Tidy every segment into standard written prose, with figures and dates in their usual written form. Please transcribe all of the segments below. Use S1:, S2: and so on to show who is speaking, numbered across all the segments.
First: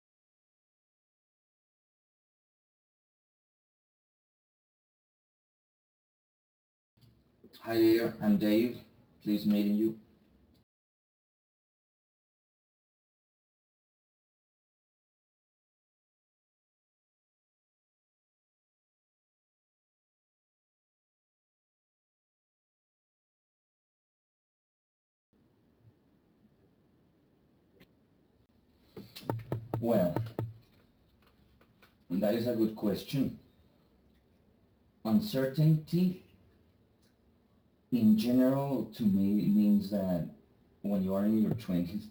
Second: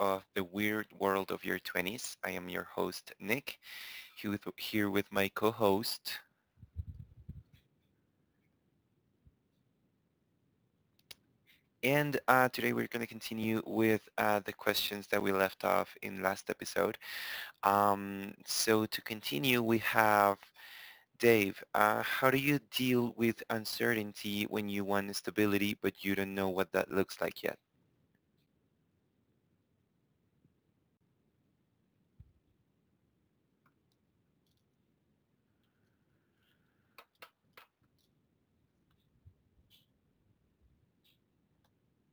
S1: of The Weird World of Your 20s. I am your host Nick here with my co-host
S2: Hi there, I'm Dave. Please meeting you.
S1: and today we're going to continue with the questions that we left off in last episode. So to continue we have Dave. How do you deal with uncertainty when you want stability but you don't know what that looks like yet?
S2: Well, that is a good question. Uncertainty in general to me means that when you are in your 20s,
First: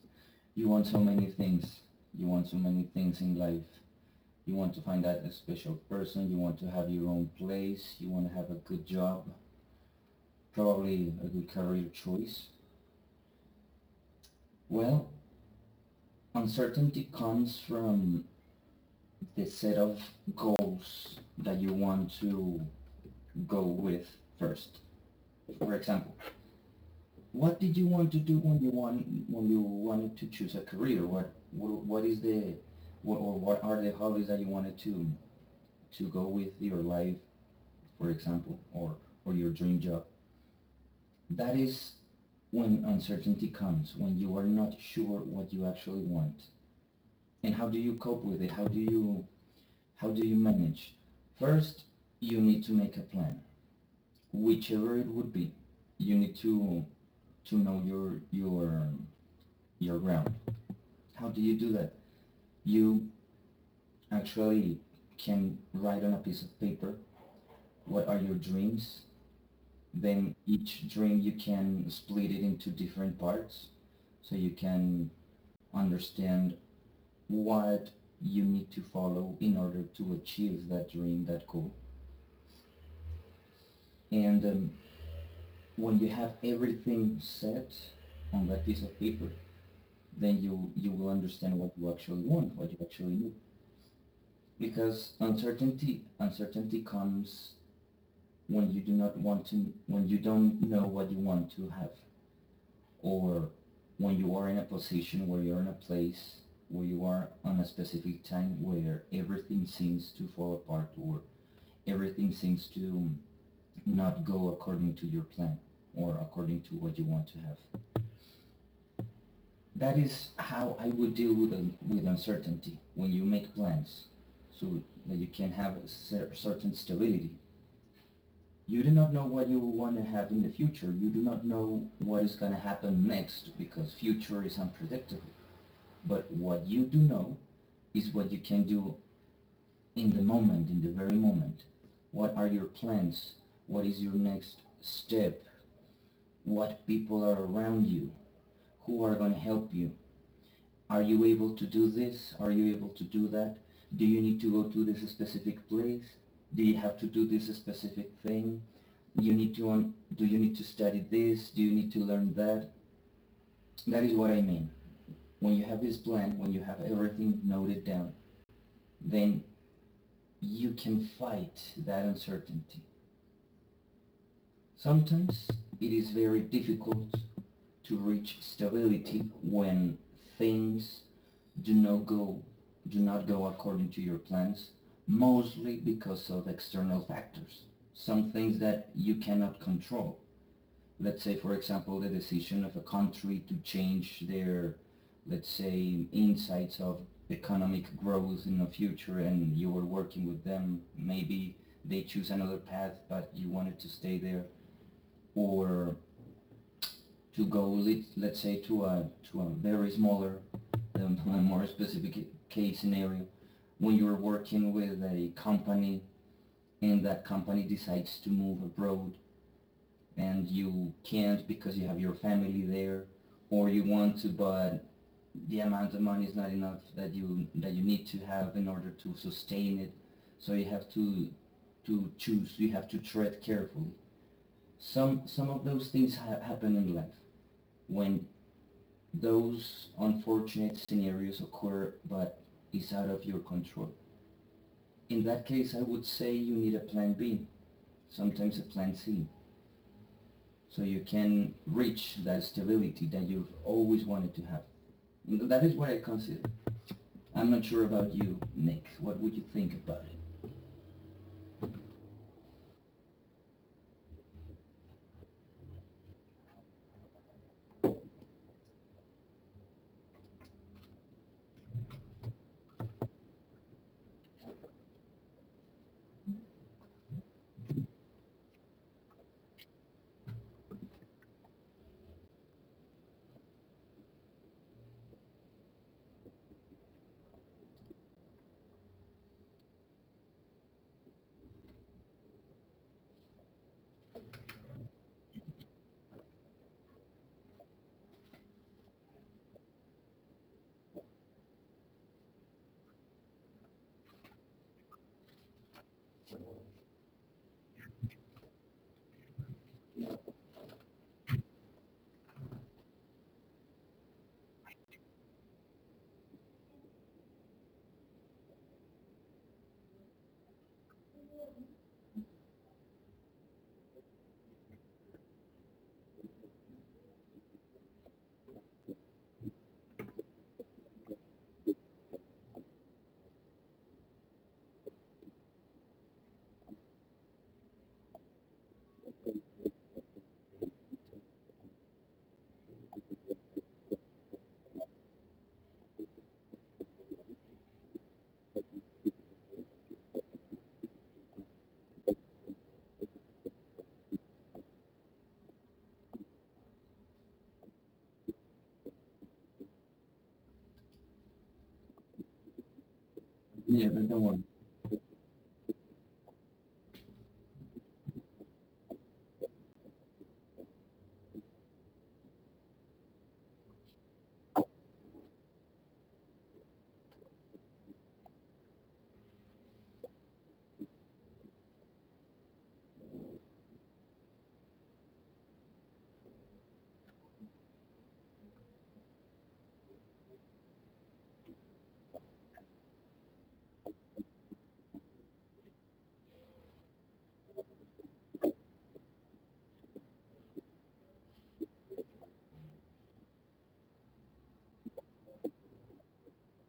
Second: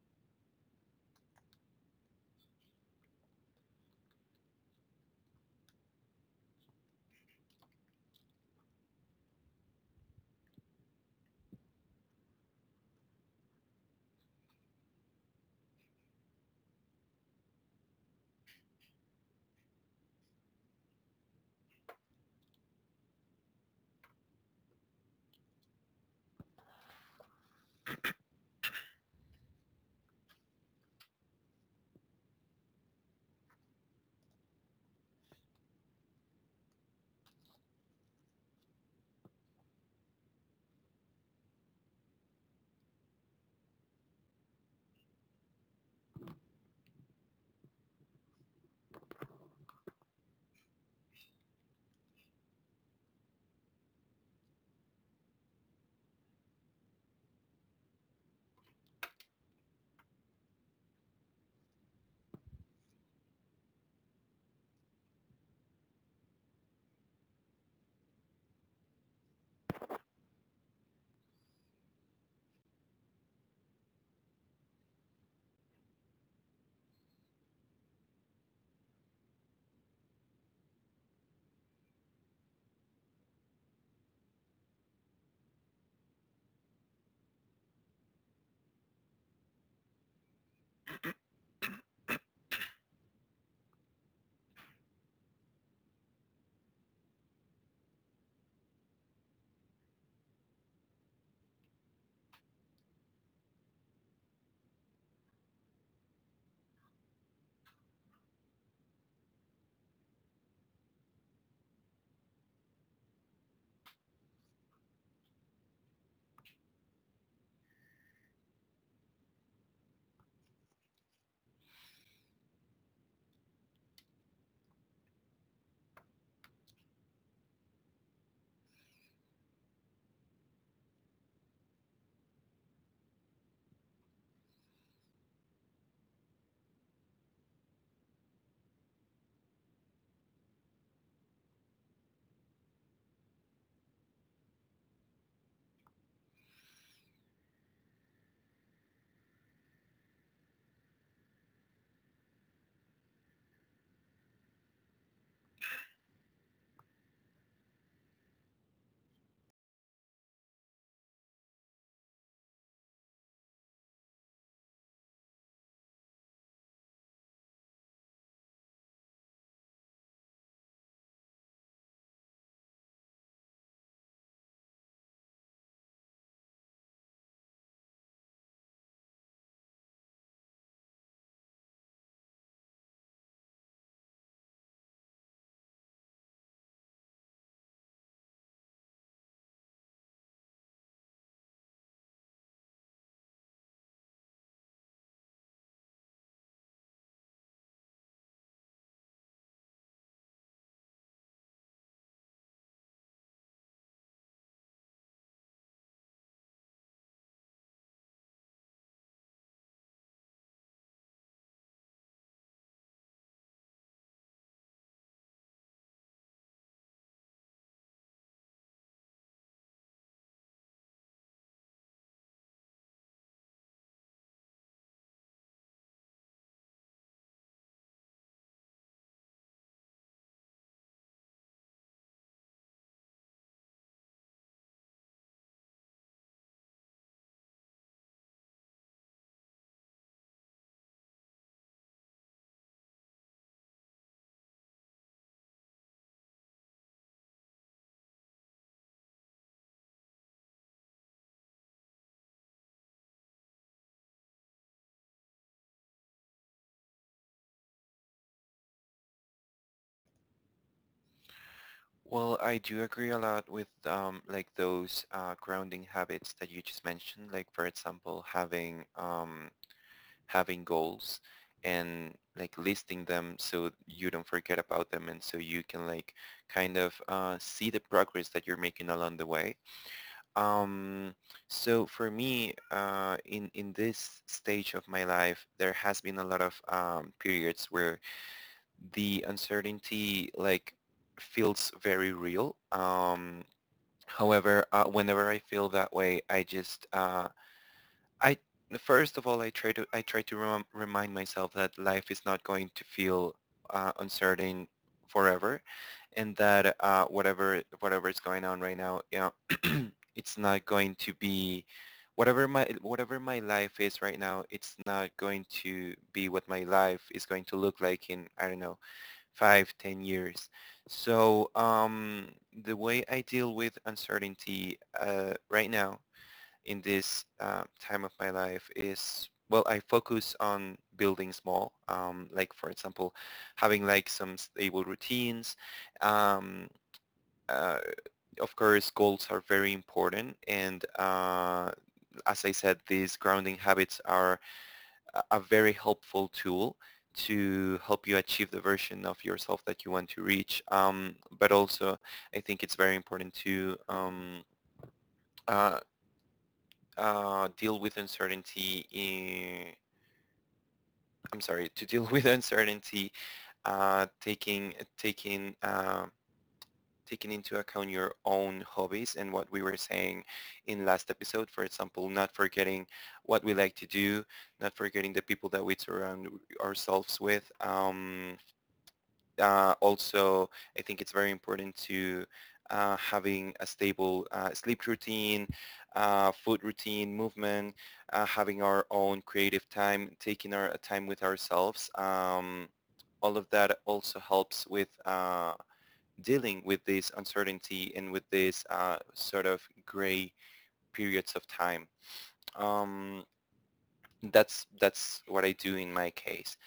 S2: you want so many things. You want so many things in life. You want to find that special person. You want to have your own place. You want to have a good job, probably a good career choice. Well, uncertainty comes from the set of goals that you want to go with first. For example, what did you want to do when you want when you wanted to choose a career? What is the what are the hobbies that you wanted to go with your life, for example, or your dream job? That is when uncertainty comes, when you are not sure what you actually want. And how do you cope with it? How do you manage? First, you need to make a plan, whichever it would be. You need to know your ground. How do you do that? You actually can write on a piece of paper what are your dreams. Then each dream you can split it into different parts so you can understand what you need to follow in order to achieve that dream, that goal. And When you have everything set on that piece of paper, then you will understand what you actually want, what you actually need. Because uncertainty comes when you do not want to, when you don't know what you want to have, or when you are in a position where you're in a place where you are on a specific time where everything seems to fall apart or everything seems to not go according to your plan or according to what you want to have. That is how I would deal with, with uncertainty. When you make plans so that you can have a certain stability, you do not know what you want to have in the future. You do not know what is going to happen next because future is unpredictable. But what you do know is what you can do in the moment, in the very moment. What are your plans? What is your next step? What people are around you? Who are going to help you? Are you able to do this? Are you able to do that? Do you need to go to this specific place? Do you have to do this specific thing? You need to Do you need to study this, do you need to learn that? That is what I mean. When you have this plan, when you have everything noted down, then you can fight that uncertainty. Sometimes it is very difficult to reach stability when things do not go do not go according to your plans, mostly because of external factors, some things that you cannot control. Let's say, for example, the decision of a country to change their, let's say, insights of economic growth in the future and you were working with them, maybe they choose another path, but you wanted to stay there, or to go, let's say, to a very smaller, a more specific case scenario, when you're working with a company and that company decides to move abroad and you can't because you have your family there, or you want to but the amount of money is not enough, that you need to have in order to sustain it. So you have to choose, you have to tread carefully. Some of those things happen in life, when those unfortunate scenarios occur, but it's out of your control. In that case, I would say you need a plan B, sometimes a plan C, so you can reach that stability that you've always wanted to have. That is what I consider. I'm not sure about you, Nick. What would you think about it?
S1: Well, I do agree a lot with like those grounding habits that you just mentioned. Like for example, having goals, and like listing them so you don't forget about them, and so you can like kind of see the progress that you're making along the way. Um, so for me, in this stage of my life, there has been a lot of periods where the uncertainty like feels very real. However, whenever I feel that way, I first of all, I try to remind myself that life is not going to feel uncertain forever, and that whatever is going on right now, you know, it's not going to be whatever my life is right now. It's not going to be what my life is going to look like in, I don't know, five, 10 years. So the way I deal with uncertainty right now in this time of my life is, well, I focus on building small, like for example, having like some stable routines. Um, uh, of course, goals are very important, and as I said, these grounding habits are very helpful tool to help you achieve the version of yourself that you want to reach. But also, I think it's very important to uh, deal with uncertainty. I'm sorry, to deal with uncertainty,
S2: Yeah, but
S1: uh,
S2: don't worry.
S1: taking taking uh, taking into account your own hobbies and what we were saying in last episode. For example, not forgetting what we like to do, not forgetting the people that we surround ourselves with. Also, I think it's very important to having a stable sleep routine, food routine, movement, having our own creative time, taking our time with ourselves. All of that also helps with dealing with this uncertainty and with this sort of gray periods of time. Um, that's what I do in my case.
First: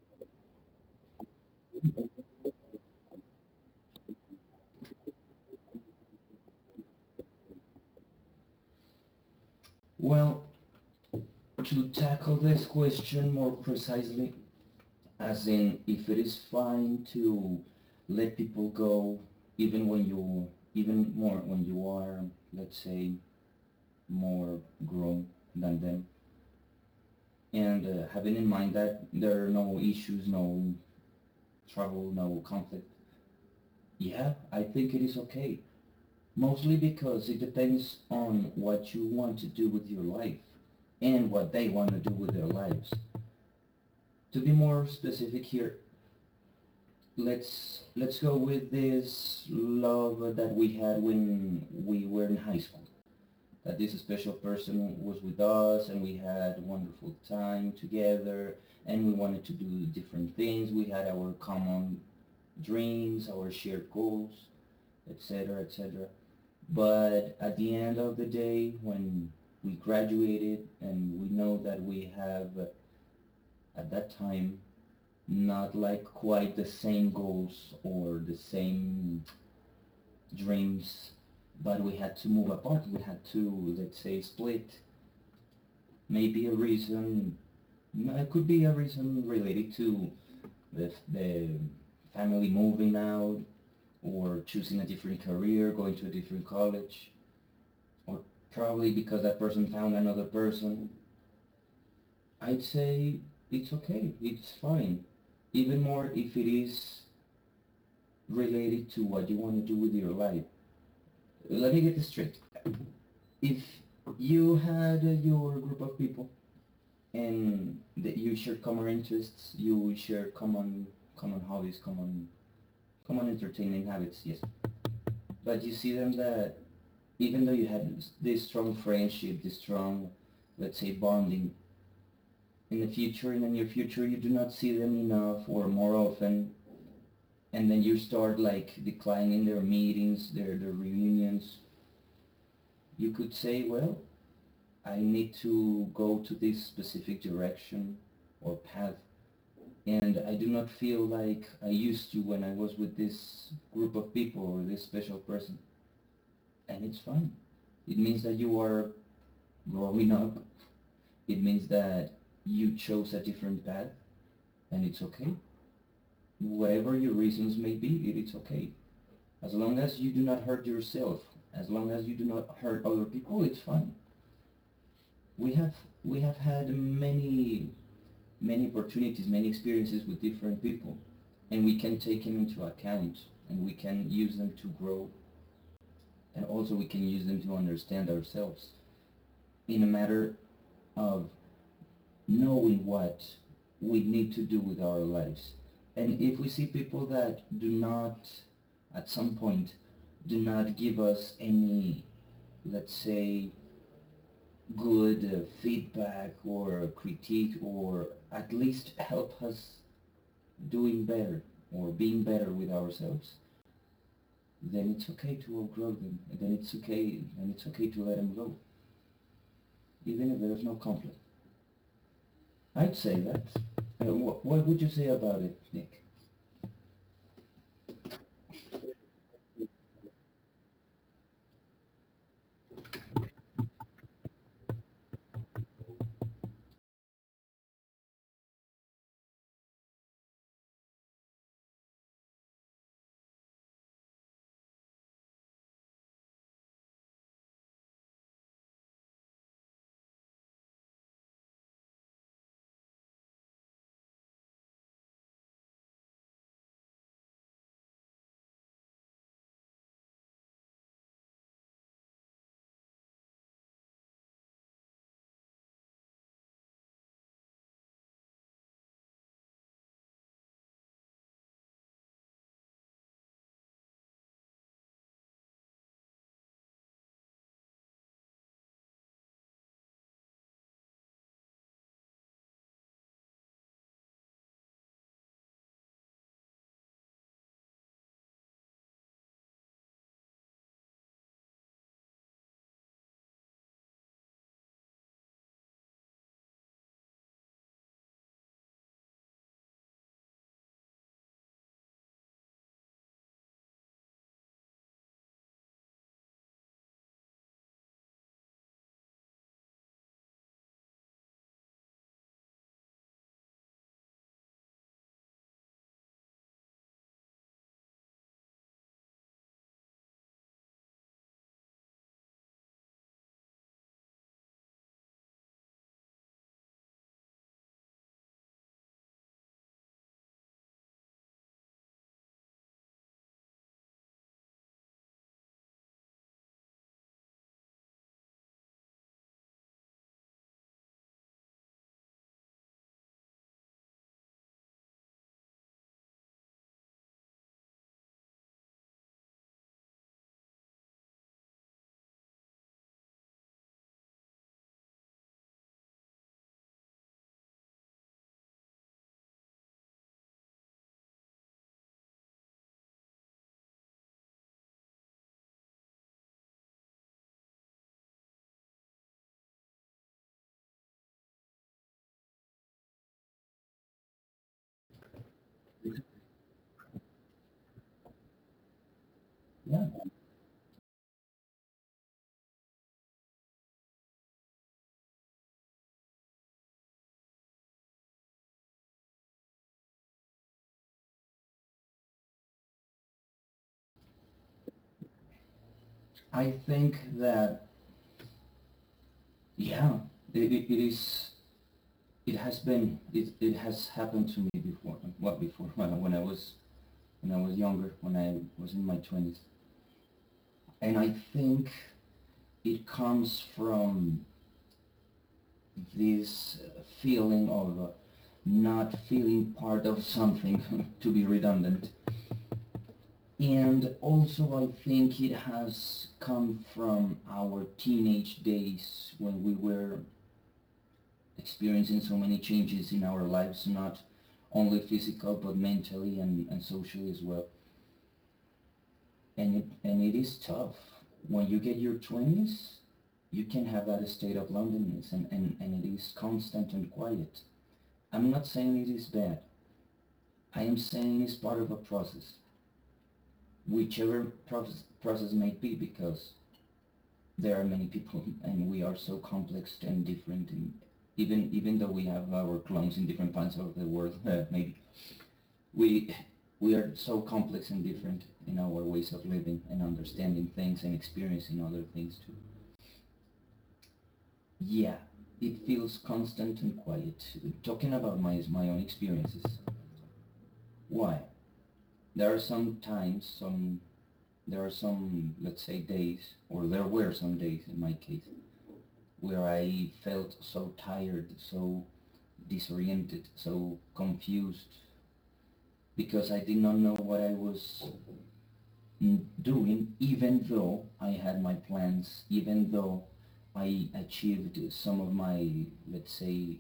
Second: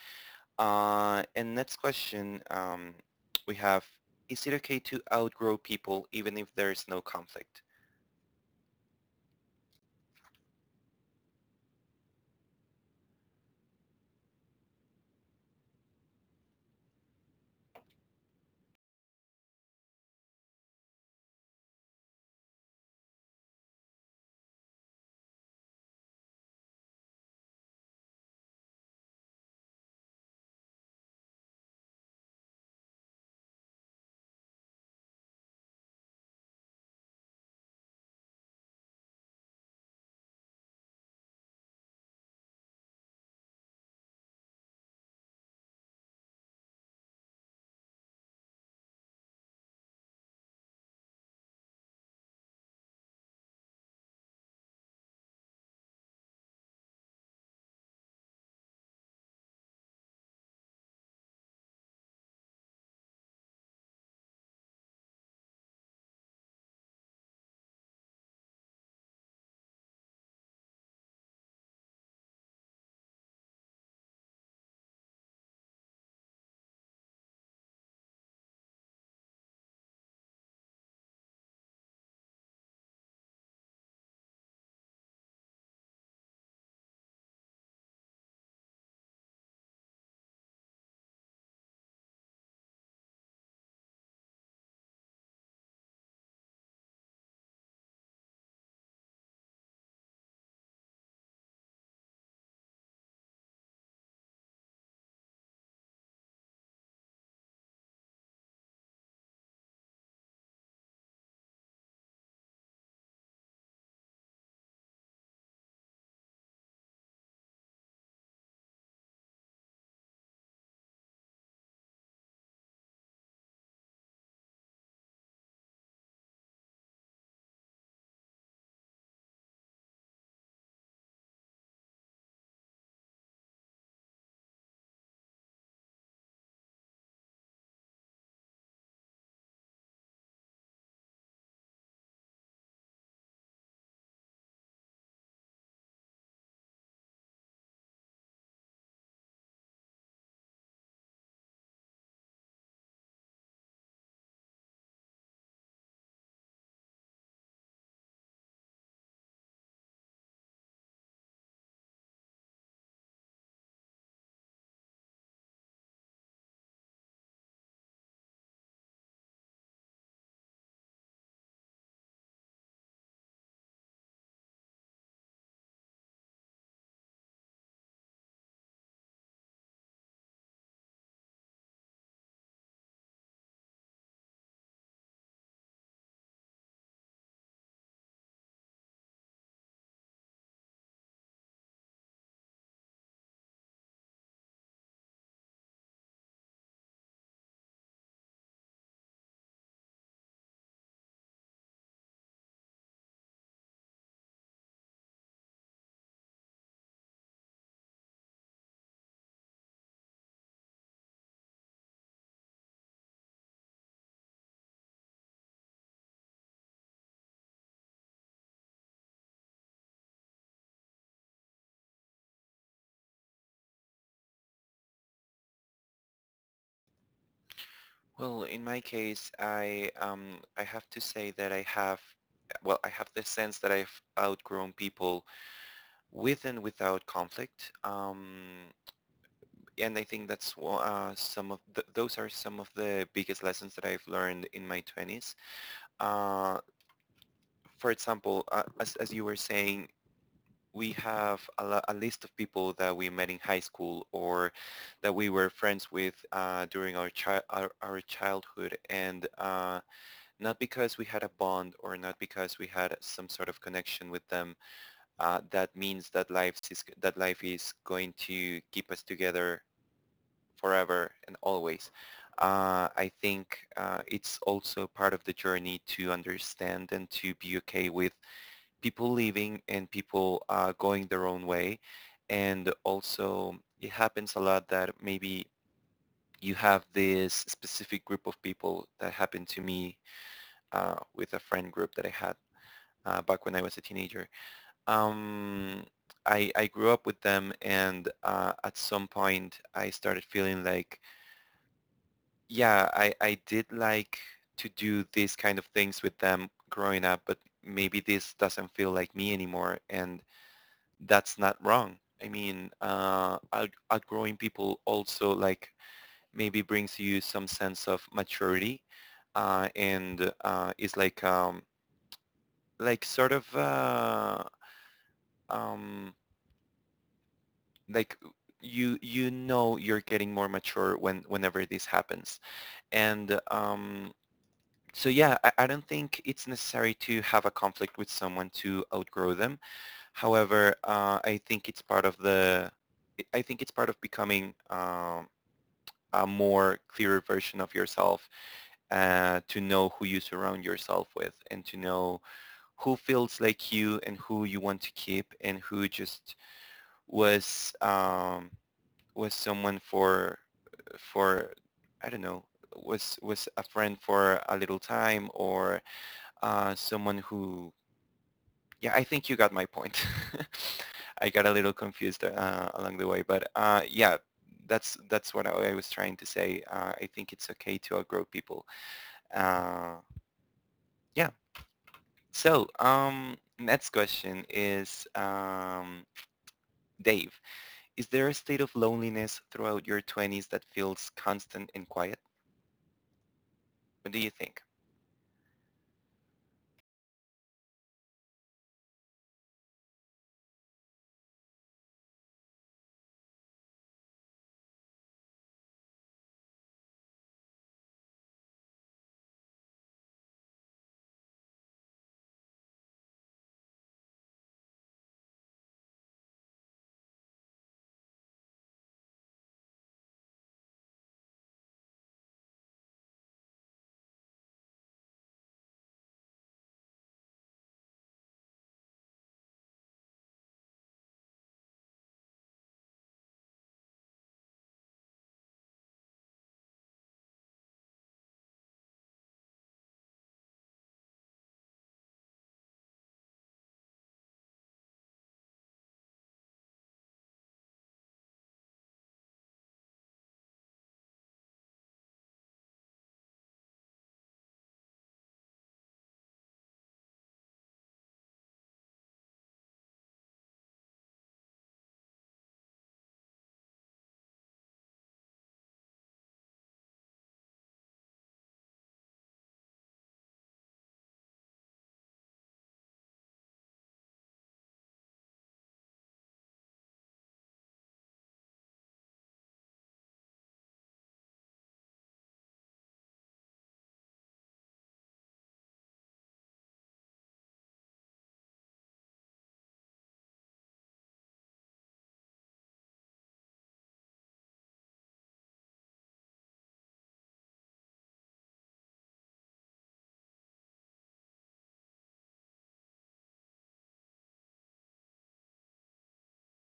S1: And next question, we have, is it okay to outgrow people even if there is no conflict?
S2: Well, to tackle this question more precisely, as in if it is fine to let people go, even when you, even more when you are, let's say, more grown than them, and having in mind that there are no issues, no trouble, no conflict. Yeah, I think it is okay. Mostly because it depends on what you want to do with your life and what they want to do with their lives. To be more specific here, let's go with this love that we had when we were in high school. That this special person was with us and we had wonderful time together and we wanted to do different things. We had our common dreams, our shared goals, etc., etc. But at the end of the day, when we graduated and we know that we have, at that time, not like quite the same goals or the same dreams, but we had to move apart. We had to, let's say, split. Maybe a reason, no, it could be a reason related to the family moving out, or choosing a different career, going to a different college, or probably because that person found another person. I'd say it's okay, it's fine. Even more if it is related to what you want to do with your life. Let me get this straight. If you had your group of people and that you share common interests, you share common hobbies, common entertaining habits, yes. But you see them that, even though you had this strong friendship, this strong, let's say, bonding, in the future, in the near future, you do not see them enough or more often, and then you start like declining their meetings, their reunions. You could say, well, I need to go to this specific direction or path, and I do not feel like I used to when I was with this group of people or this special person, and it's fine. It means that you are growing up. It means that you chose a different path, and it's okay. Whatever your reasons may be, it's okay. As long as you do not hurt yourself, as long as you do not hurt other people, it's fine. We have we have had many, many opportunities, many experiences with different people, and we can take them into account, and we can use them to grow, and also we can use them to understand ourselves, in a matter of knowing what we need to do with our lives. And if we see people that do not, at some point, do not give us any, let's say, good feedback or critique, or at least help us doing better or being better with ourselves, then it's okay to outgrow them. And then it's okay, and it's okay to let them go, even if there's no conflict. I'd say that. What would you say about it, Nick?
S1: Well, in my case, I have to say that I have, well, I have the sense that I've outgrown people with and without conflict. And I think that's some of the, those are some of the biggest lessons that I've learned in my 20s. Uh, for example, as you were saying, we have a, a list of people that we met in high school or that we were friends with during our childhood, and not because we had a bond or not because we had some sort of connection with them, that means that life is going to keep us together forever and always. I think it's also part of the journey to understand and to be okay with people leaving and people going their own way. And also it happens a lot that maybe you have this specific group of people that happened to me with a friend group that I had back when I was a teenager. Um, I grew up with them and at some point I started feeling like, yeah, I did like to do these kind of things with them growing up, but maybe this doesn't feel like me anymore. And that's not wrong. I mean, outgrowing people also like maybe brings you some sense of maturity, and is like sort of um, like you know you're getting more mature when whenever this happens, and so yeah, I don't think it's necessary to have a conflict with someone to outgrow them. However, I think it's part of the, I think it's part of becoming, a more clearer version of yourself to know who you surround yourself with and to know who feels like you and who you want to keep and who just was um, was someone for, for I don't know, was a friend for a little time, or someone who, yeah, I think you got my point. I got a little confused along the way, but yeah, that's what I was trying to say. I think it's okay to outgrow people.
S2: Yeah,
S1: Uh, yeah. So next question is, Dave. Is there a state of loneliness throughout your 20s that feels constant and quiet? What do you think?
S2: I think that, yeah, it is. It has been. It has happened to me before. What before? When I was, when I was younger, when I was in my twenties, and I think it comes from this feeling of not feeling part of something, to be redundant. And also, I think it has come from our teenage days when we were experiencing so many changes in our lives, not only physical but mentally and socially as well. And it is tough. When you get your 20s, you can have that state of loneliness, and it is constant and quiet. I'm not saying it is bad. I am saying it's part of a process, whichever process may be, because there are many people and we are so complex and different, and even though we have our clones in different parts of the world, maybe we we are so complex and different in our ways of living and understanding things and experiencing other things too. Yeah, it feels constant and quiet. Talking about my own experiences. Why? There are some times, some there are some, let's say, days, or there were some days in my case, where I felt so tired, so disoriented, so confused, because I did not know what I was doing, even though I had my plans, even though I achieved some of my, let's say,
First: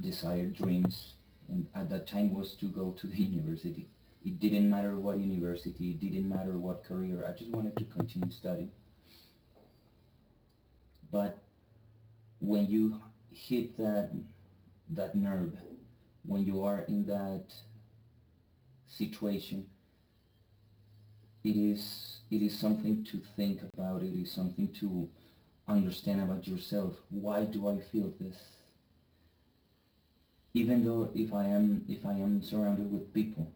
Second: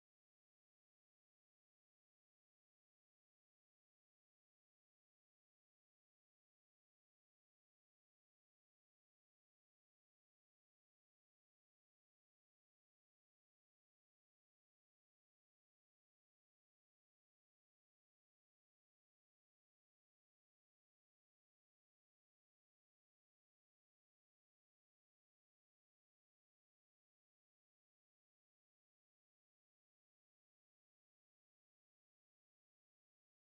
S2: desired dreams. And at that time was to go to the university. It didn't matter what university, it didn't matter what career. I just wanted to continue studying. But when you hit that nerve, when you are in that situation, it is something to think about. It is something to understand about yourself. Why do I feel this? Even though, if I am surrounded with people,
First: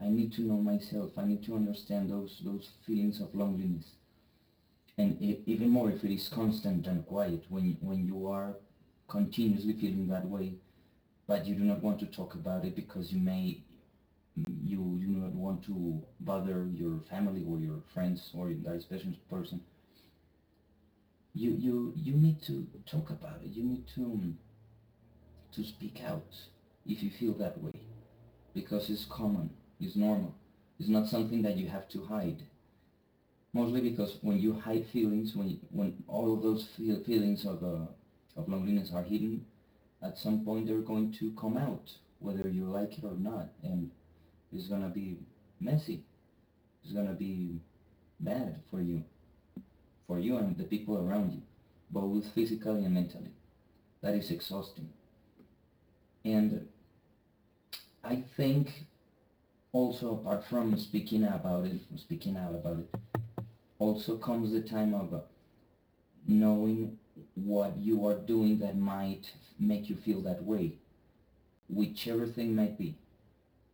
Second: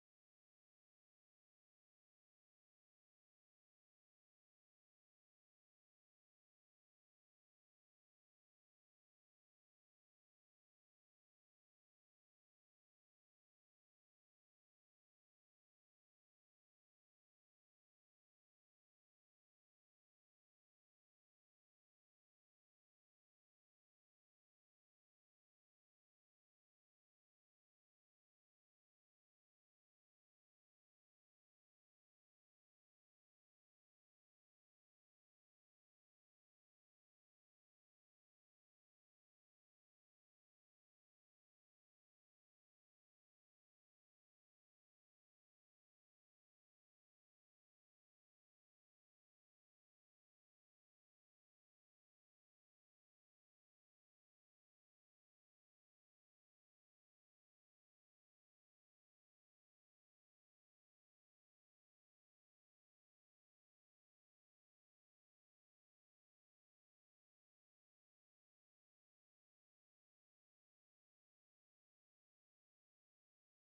S2: I need to know myself. I need to understand those feelings of loneliness, and e even more if it is constant and quiet. When you are continuously feeling that way, but you do not want to talk about it because you may you you do not want to bother your family or your friends or that special person. You need to talk about it. You need to speak out if you feel that way because it's common, it's normal. It's not something that you have to hide. Mostly because when you hide feelings, when all of those feelings of of loneliness are hidden, at some point they're going to come out, whether you like it or not, and it's gonna be messy. It's gonna be bad for you and the people around you, both physically and mentally. That is exhausting. And I think also apart from speaking about it, speaking out about it, also comes the time of knowing what you are doing that might make you feel that way, whichever thing might be.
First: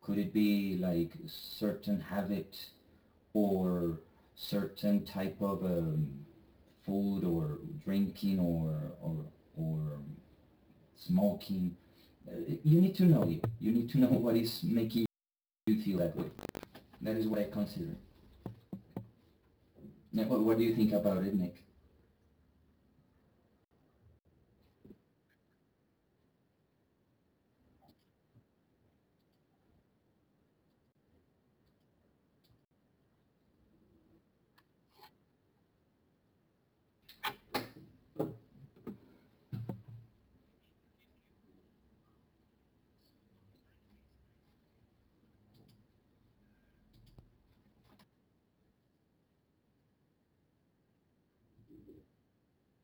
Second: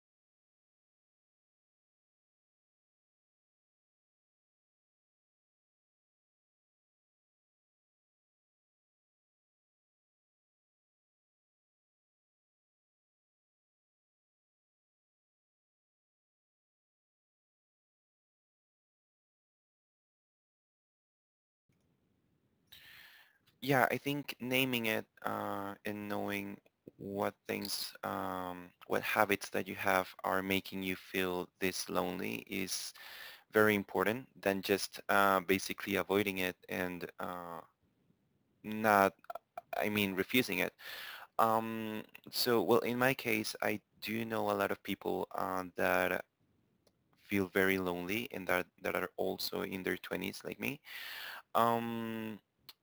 S2: Could it be like certain habit or certain type of food or drinking or smoking? Uh, You need to know you. You need to know what is making you feel that way. That is what I consider. Now, what do you think about it, Nick?
S1: Yeah, I think naming it and knowing what things, what habits that you have are making you feel this lonely is very important than just basically avoiding it and not, I mean, refusing it. Um, so, well, in my case, I do know a lot of people that feel very lonely and that are also in their 20s like me. Um,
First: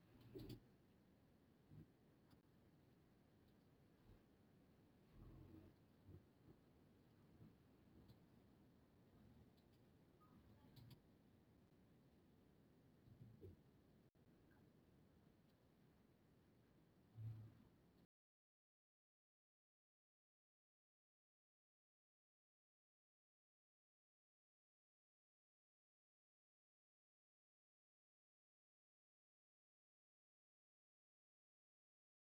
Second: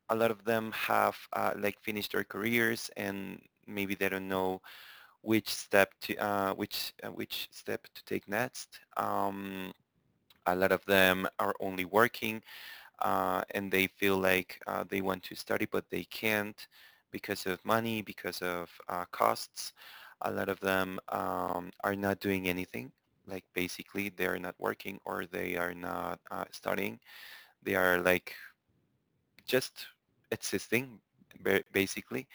S1: a lot of them have like finished their careers and maybe they don't know which step to which step to take next. A lot of them are only working and they feel like they want to study but they can't because of money, because of costs. A lot of them are not doing anything. Like basically they are not working or they are not studying. They are like just existing basically,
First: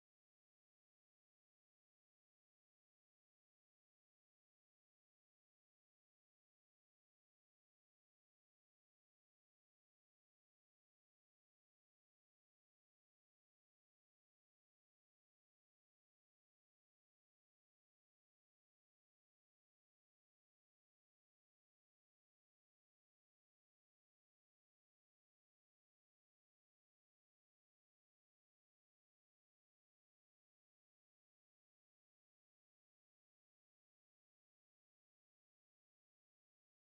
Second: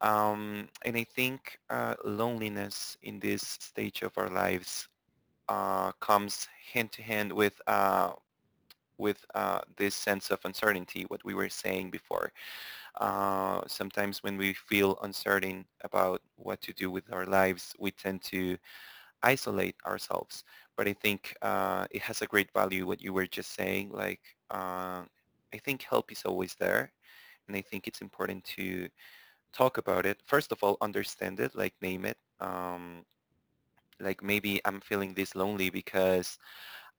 S1: and I think loneliness in this stage of our lives comes hand to hand with this sense of uncertainty, what we were saying before. Sometimes when we feel uncertain about what to do with our lives, we tend to isolate ourselves. But I think it has a great value what you were just saying. Like uh, I think help is always there, and I think it's important to talk about it. First of all, understand it, like name it. Like maybe I'm feeling this lonely because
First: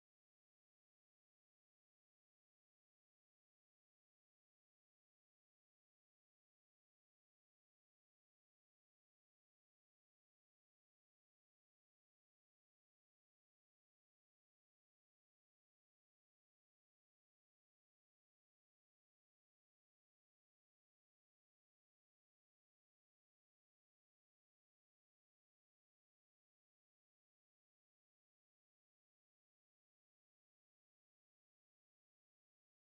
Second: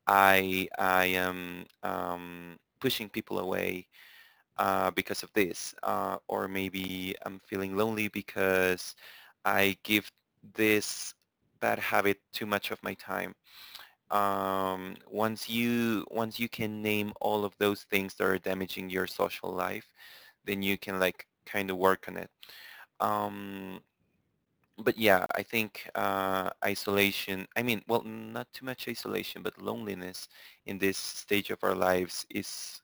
S1: I am pushing people away because of this, or maybe I'm feeling lonely because I give this bad habit too much of my time. Once you can name all of those things that are damaging your social life, then you can like kind of work on it. Um, but yeah, I think isolation, I mean, well, not too much isolation, but loneliness in this stage of our lives is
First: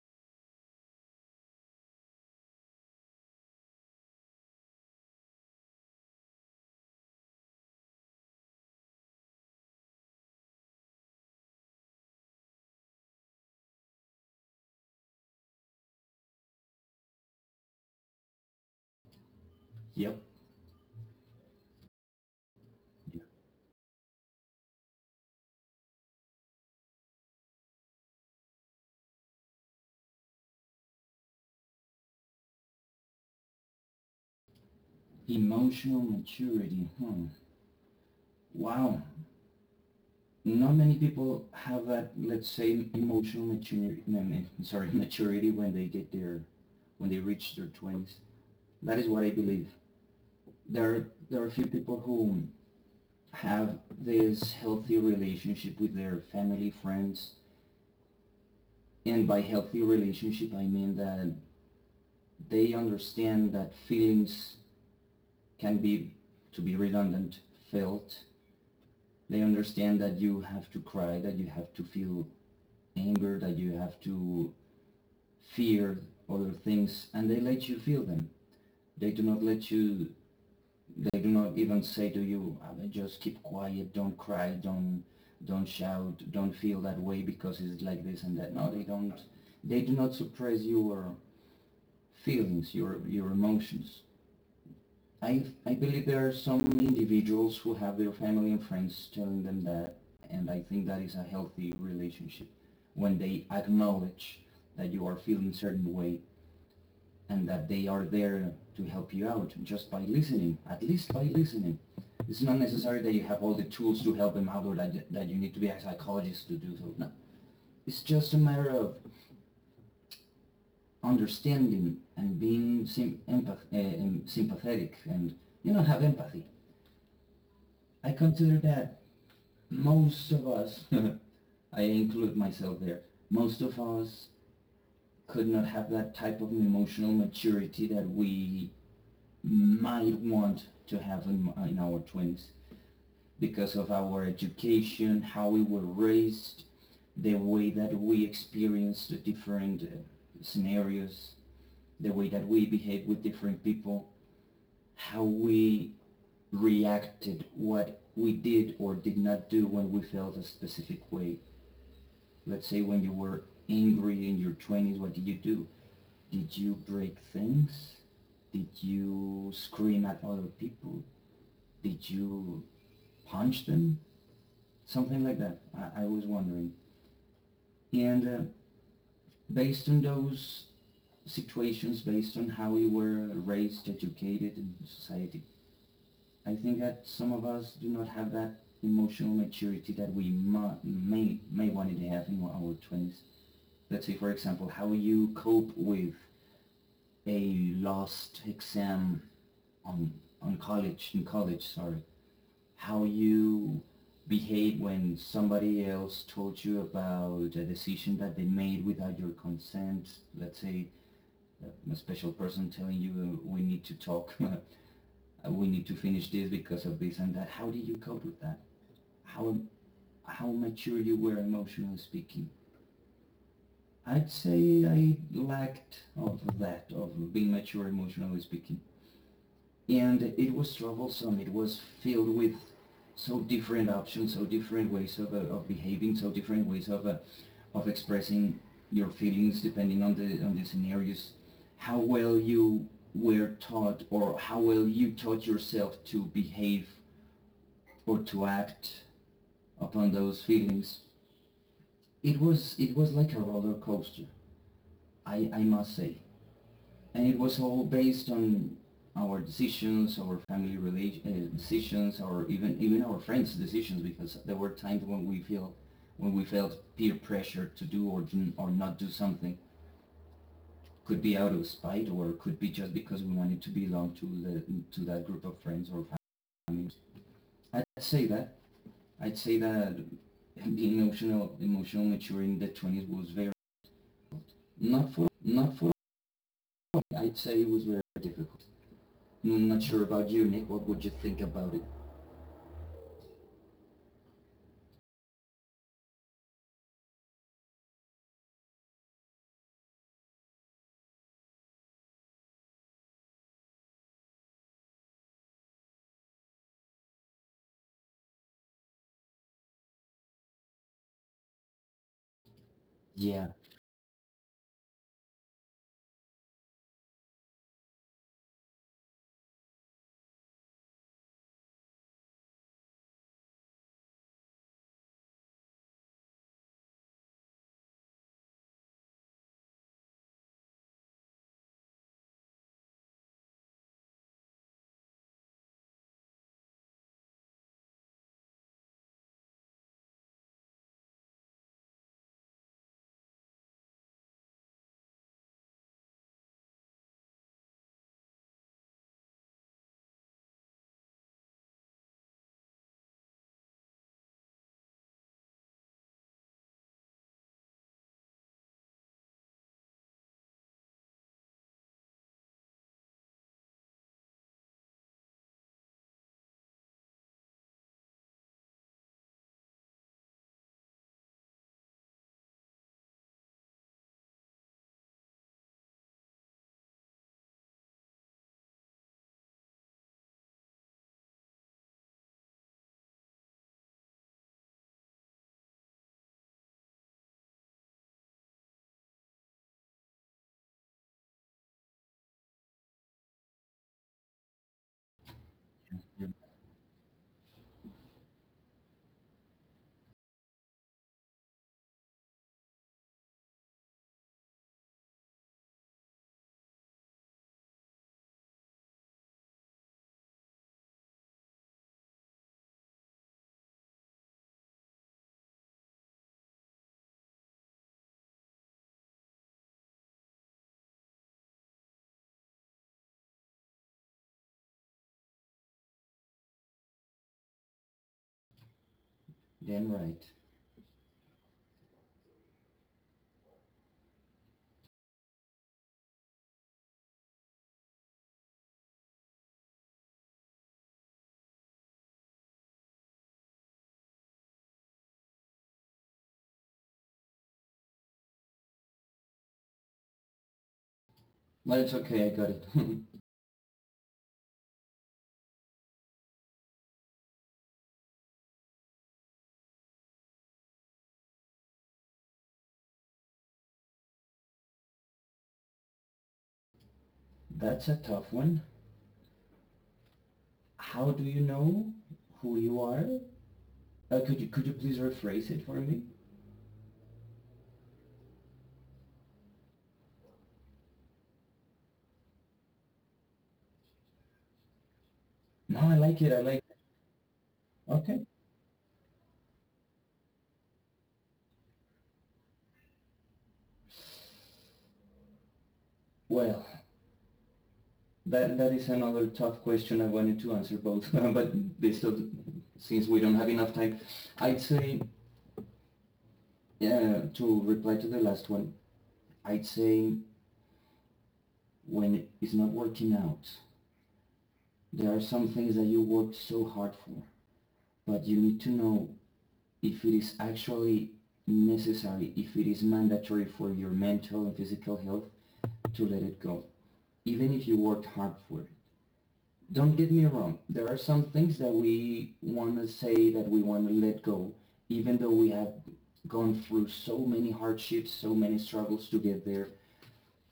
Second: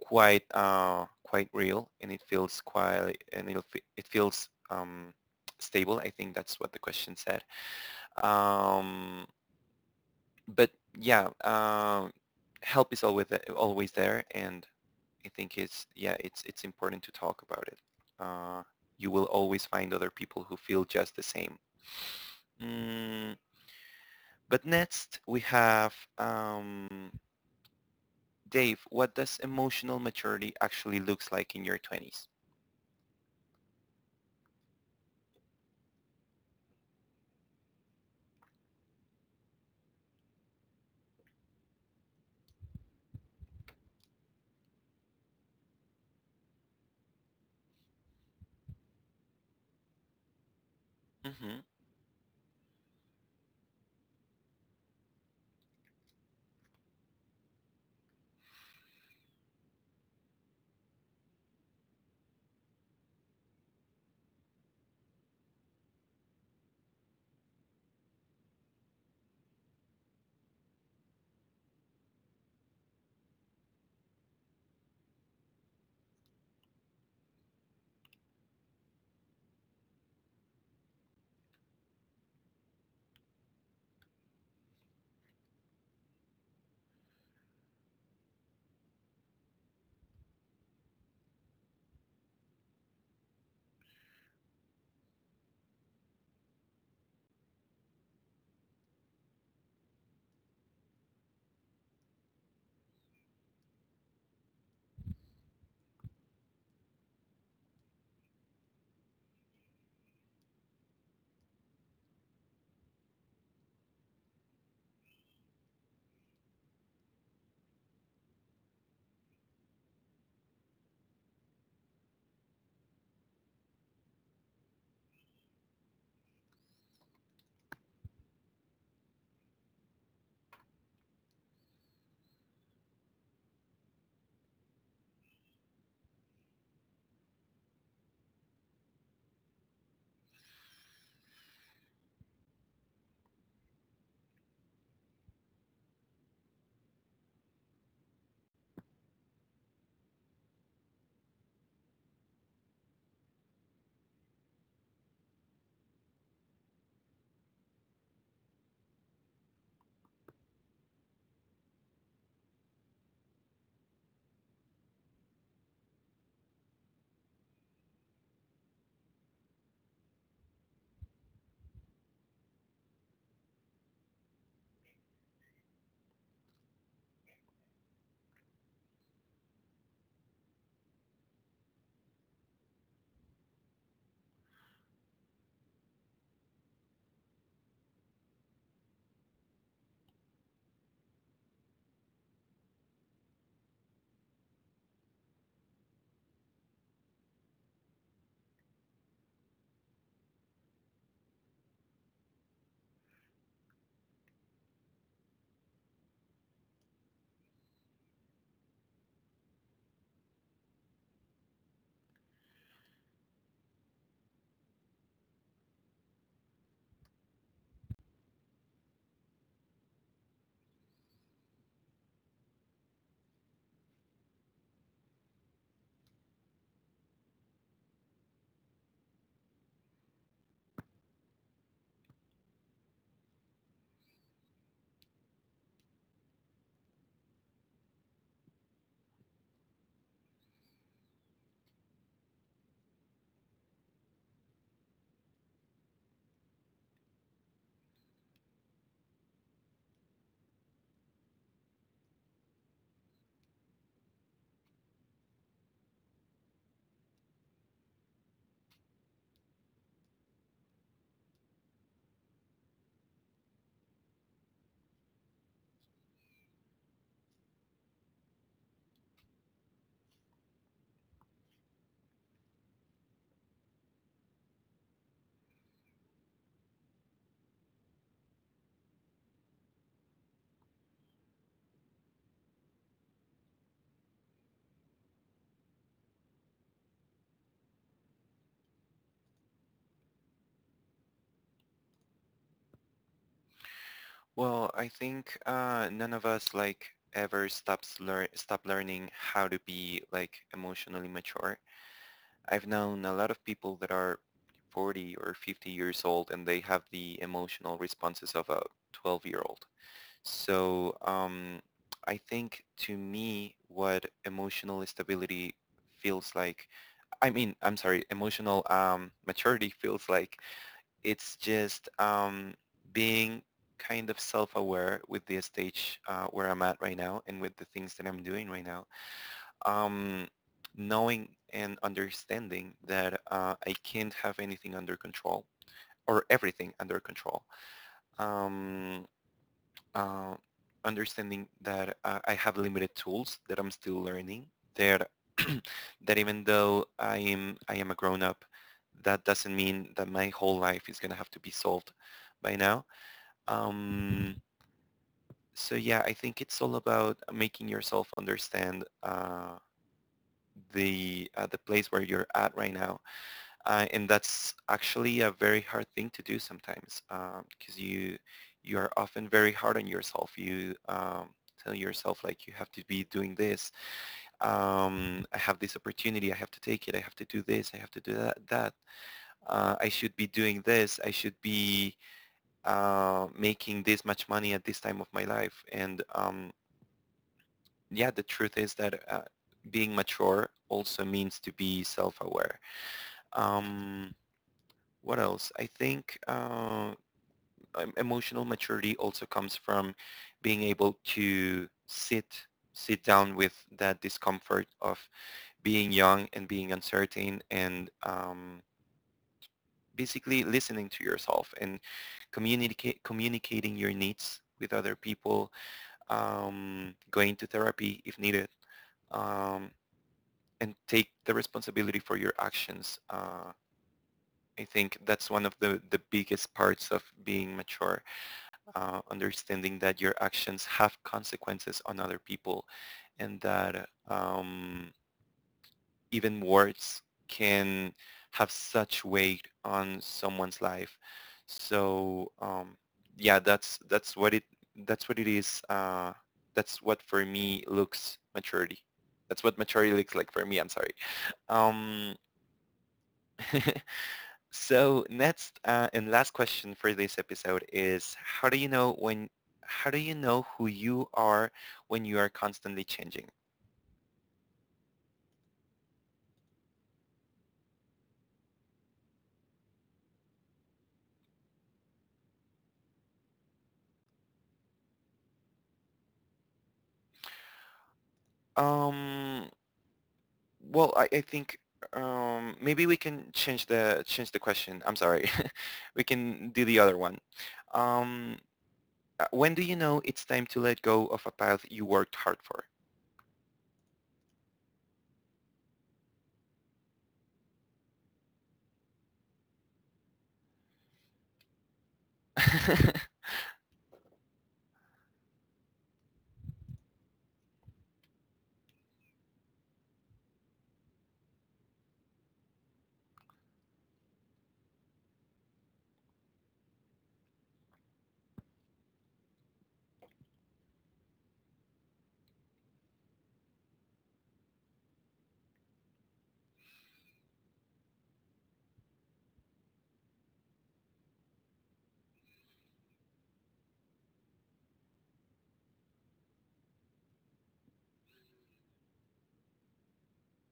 S1: quite quite real and it feels quite, and it'll, fe- it feels stable. I think that's what the question said. Um, but yeah, help is always, always there and I think it's, yeah, it's important to talk about it. Uh, you will always find other
S2: Yep.
S1: people who feel just the same. Mm, but next we have, Dave. What does emotional maturity actually looks like in your 20s?
S2: Emotional maturity. Hmm. Wow. Not many people have that, let's say, emotional maturity. No, no, Sorry, maturity when they get their when they reach their 20s. That is what I believe. There are a
S1: Hmm.
S2: few people who have this healthy relationship with their family, friends, and by healthy relationship I mean that they understand that feelings can be to be redundant felt. They understand that you have to cry, that you have to feel anger, that you have to fear other things, and they let you feel them. they do not let you they do not even say to you, "Ah, just keep quiet, don't cry, don't shout, don't feel that way because it's like this and that." No, they don't. They do not suppress your feelings, your emotions. I believe there are some individuals who have their family and friends telling them that, and I think that is a healthy relationship, when they acknowledge that you are feeling certain way and that they are there to help you out just by listening, at least by listening. It's not necessary that you have all the tools to help them out, that you need to be a psychologist to do so. No. It's just a matter of understanding and being sympathetic and, you know, have empathy. I consider that most of us, I include myself there, most of us could not have that type of emotional maturity that we might want to have in our 20s, because of our education, how we were raised, the way that we experienced different scenarios, the way that we behaved with different people, how we reacted, what we did or did not do when we felt a specific way. Let's say when you were angry in your 20s, what did you do? Did you break things? Did you scream at other people? Did you punch them? Something like that. I was wondering. And based on those situations, based on how we were raised, educated in society. I think that some of us do not have that emotional maturity that we may wanted to have in our twenties. Let's say, for example, how you cope with a lost exam on on college in college. Sorry, how you behave when somebody else told you about a decision that they made without your consent. Let's say a special person telling you, we need to talk, we need to finish this because of this and that. How did you cope with that? How how mature you were, emotionally speaking? I'd say I lacked of that, of being mature emotionally speaking. And it was troublesome. It was filled with so different options, so different ways of of behaving, so different ways of of expressing your feelings depending on the scenarios, how well you were taught or how well you taught yourself to behave or to act upon those feelings. It was like a roller coaster, I must say. And it was all based on our decisions, our family relation decisions, or even our friends decisions, because there were times when we feel when we felt peer pressure to do or not do something. Could be out of spite, or could be just because we wanted to belong to the to that group of friends or families. I'd say that. I'd say that being emotional mature in the 20s was very not for not for I'd say it was very difficult. I'm not sure about you, Nick. What would you think about it?
S1: Well, I think none of us like ever stop learning how to be like emotionally mature. I've known a lot of people that are 40 or 50 years old and they have the emotional responses of a 12-year-old. So I think to
S2: Yeah,
S1: me what emotional stability feels like, I mean, I'm sorry, emotional maturity feels like it's just being kind of self-aware with the stage where I'm at right now and with the things that I'm doing right now. Um, knowing and understanding that I can't have anything under control or everything under control. Um, uh, Understanding that I have limited tools that I'm still learning. That that even though I am a grown up, that doesn't mean that my whole life is gonna have to be solved by now. Um, so yeah, I think it's all about making yourself understand the place where you're at right now, and that's actually a very hard thing to do sometimes because you are often very hard on yourself. You tell yourself like you have to be doing this. I have this opportunity. I have to take it. I have to do this. I have to do that. That I should be doing this. I should be making this much money at this time of my life. And yeah, the truth is that being mature also means to be self-aware. Um, what else? I think
S2: you're
S1: emotional maturity also comes from being able to sit down with that discomfort of being young and being uncertain and basically listening to yourself and communicate communicating your needs with other people, going to therapy if needed, um, and take the responsibility for your actions. I think that's one of the biggest parts of being mature, understanding
S2: damn
S1: that your
S2: right.
S1: actions have consequences on other people and that, even words can have such weight on someone's life. So yeah, that's what it is. That's what for me looks maturity. That's what maturity looks like for me. I'm sorry.
S2: But it's
S1: Um,
S2: okay. I got it.
S1: So next and last question for this episode is how do you know when, how do you know who you are when you are constantly changing?
S2: That's a tough one. How do you know who you are? Could you please rephrase it for me?
S1: Um, well, I think, maybe we can change the, change the question. I'm sorry.
S2: No, I
S1: We
S2: like it. I
S1: can
S2: like.
S1: do the other one.
S2: It. Okay.
S1: Um, when do you know it's time to let go of a path you worked hard for?
S2: Well, that that is another tough question. I wanted to answer both, but this since we don't have enough time, I'd say to reply to the last one. I'd say when it's not working out, there are some things that you worked so hard for, but you need to know if it is actually necessary, if it is mandatory for your mental and physical health to let it go, even if you worked hard for it. Don't get me wrong. There are some things that we want to say that we want to let go, even though we have gone through so many hardships, so many struggles to get there,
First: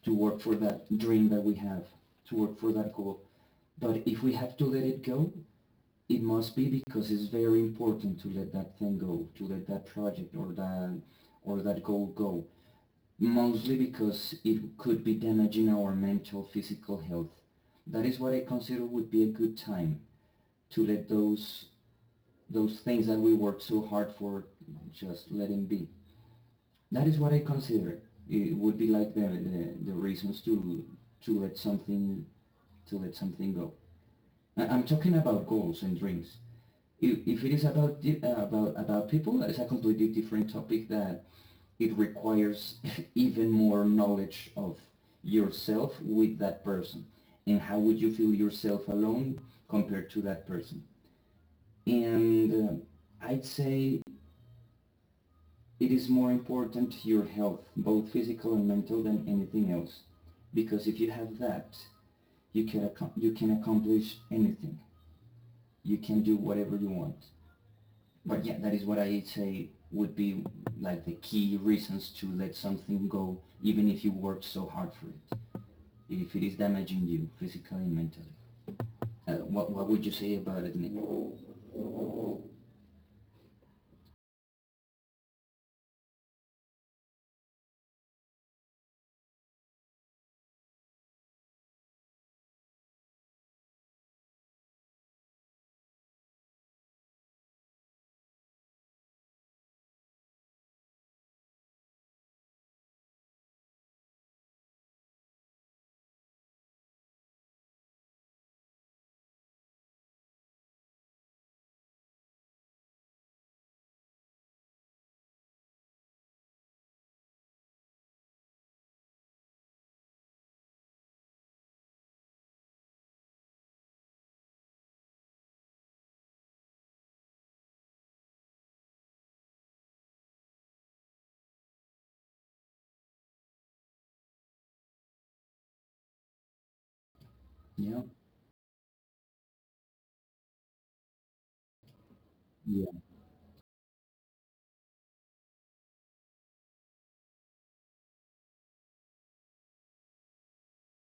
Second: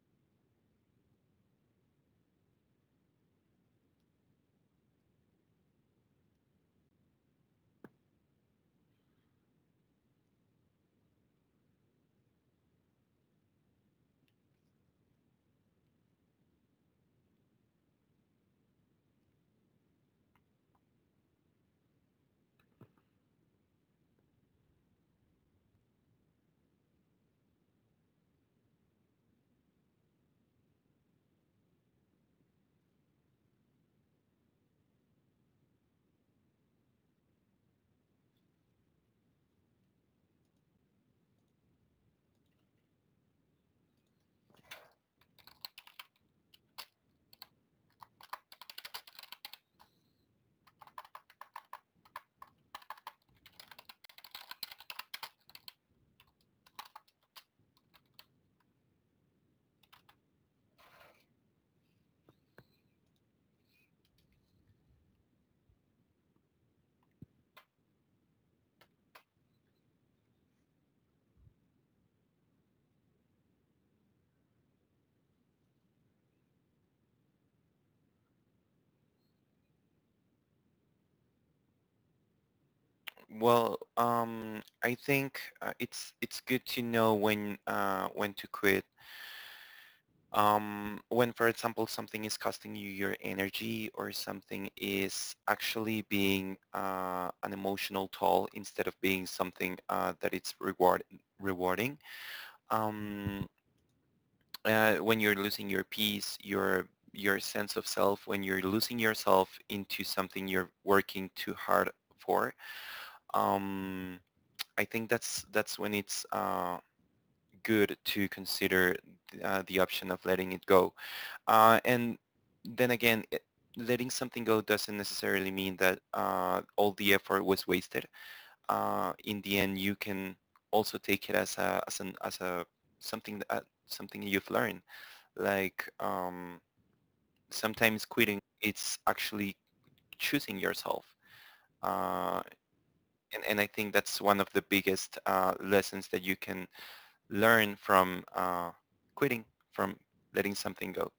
S2: to work for that dream that we have, to work for that goal. But if we have to let it go, it must be because it's very important to let that thing go, to let that project or that goal go. Mostly because it could be damaging our mental, physical health. That is what I consider would be a good time to let those things that we worked so hard for just let them be. That is what I consider. It would be like the reasons to let something to let something go. I am talking about goals and dreams. If it is about people, it's a completely different topic that it requires even more knowledge of yourself with that person, and how would you feel yourself alone compared to that person. And I'd say it is more important your health, both physical and mental, than anything else. Because if you have that, you can you can accomplish anything. You can do whatever you want. But yeah, that is what I say would be like the key reasons to let something go, even if you worked so hard for it. If it is damaging you physically and mentally. What what would you say about it, Nick?
S1: Well, I think it's good to know when, when to quit, when, for example, something is costing you your energy or something is actually being an emotional toll instead of being something that it's rewarding. Um, when you're losing your peace, your sense of self, when you're losing yourself into something you're working too hard for, um, I think that's when it's good to consider the option of letting it go. And then again, letting something go doesn't necessarily mean that all the effort was wasted. In the end, you can also take it as a as an as a something that, something you've learned. Like
S2: Yeah.
S1: sometimes quitting, it's actually choosing yourself. Uh,
S2: Yeah.
S1: and I think that's one of the biggest lessons that you can learn from quitting, from letting something go.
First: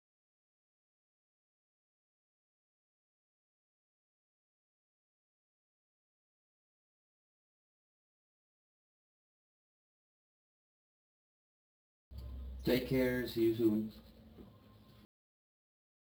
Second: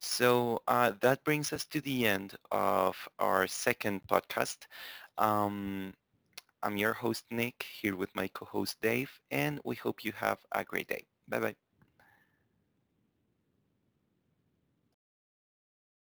S1: So that brings us to the end of our second podcast. Um, I'm your host, Nick, here with my co-host, Dave, and we hope you have a great day. Bye-bye.
S2: Take care. See you soon.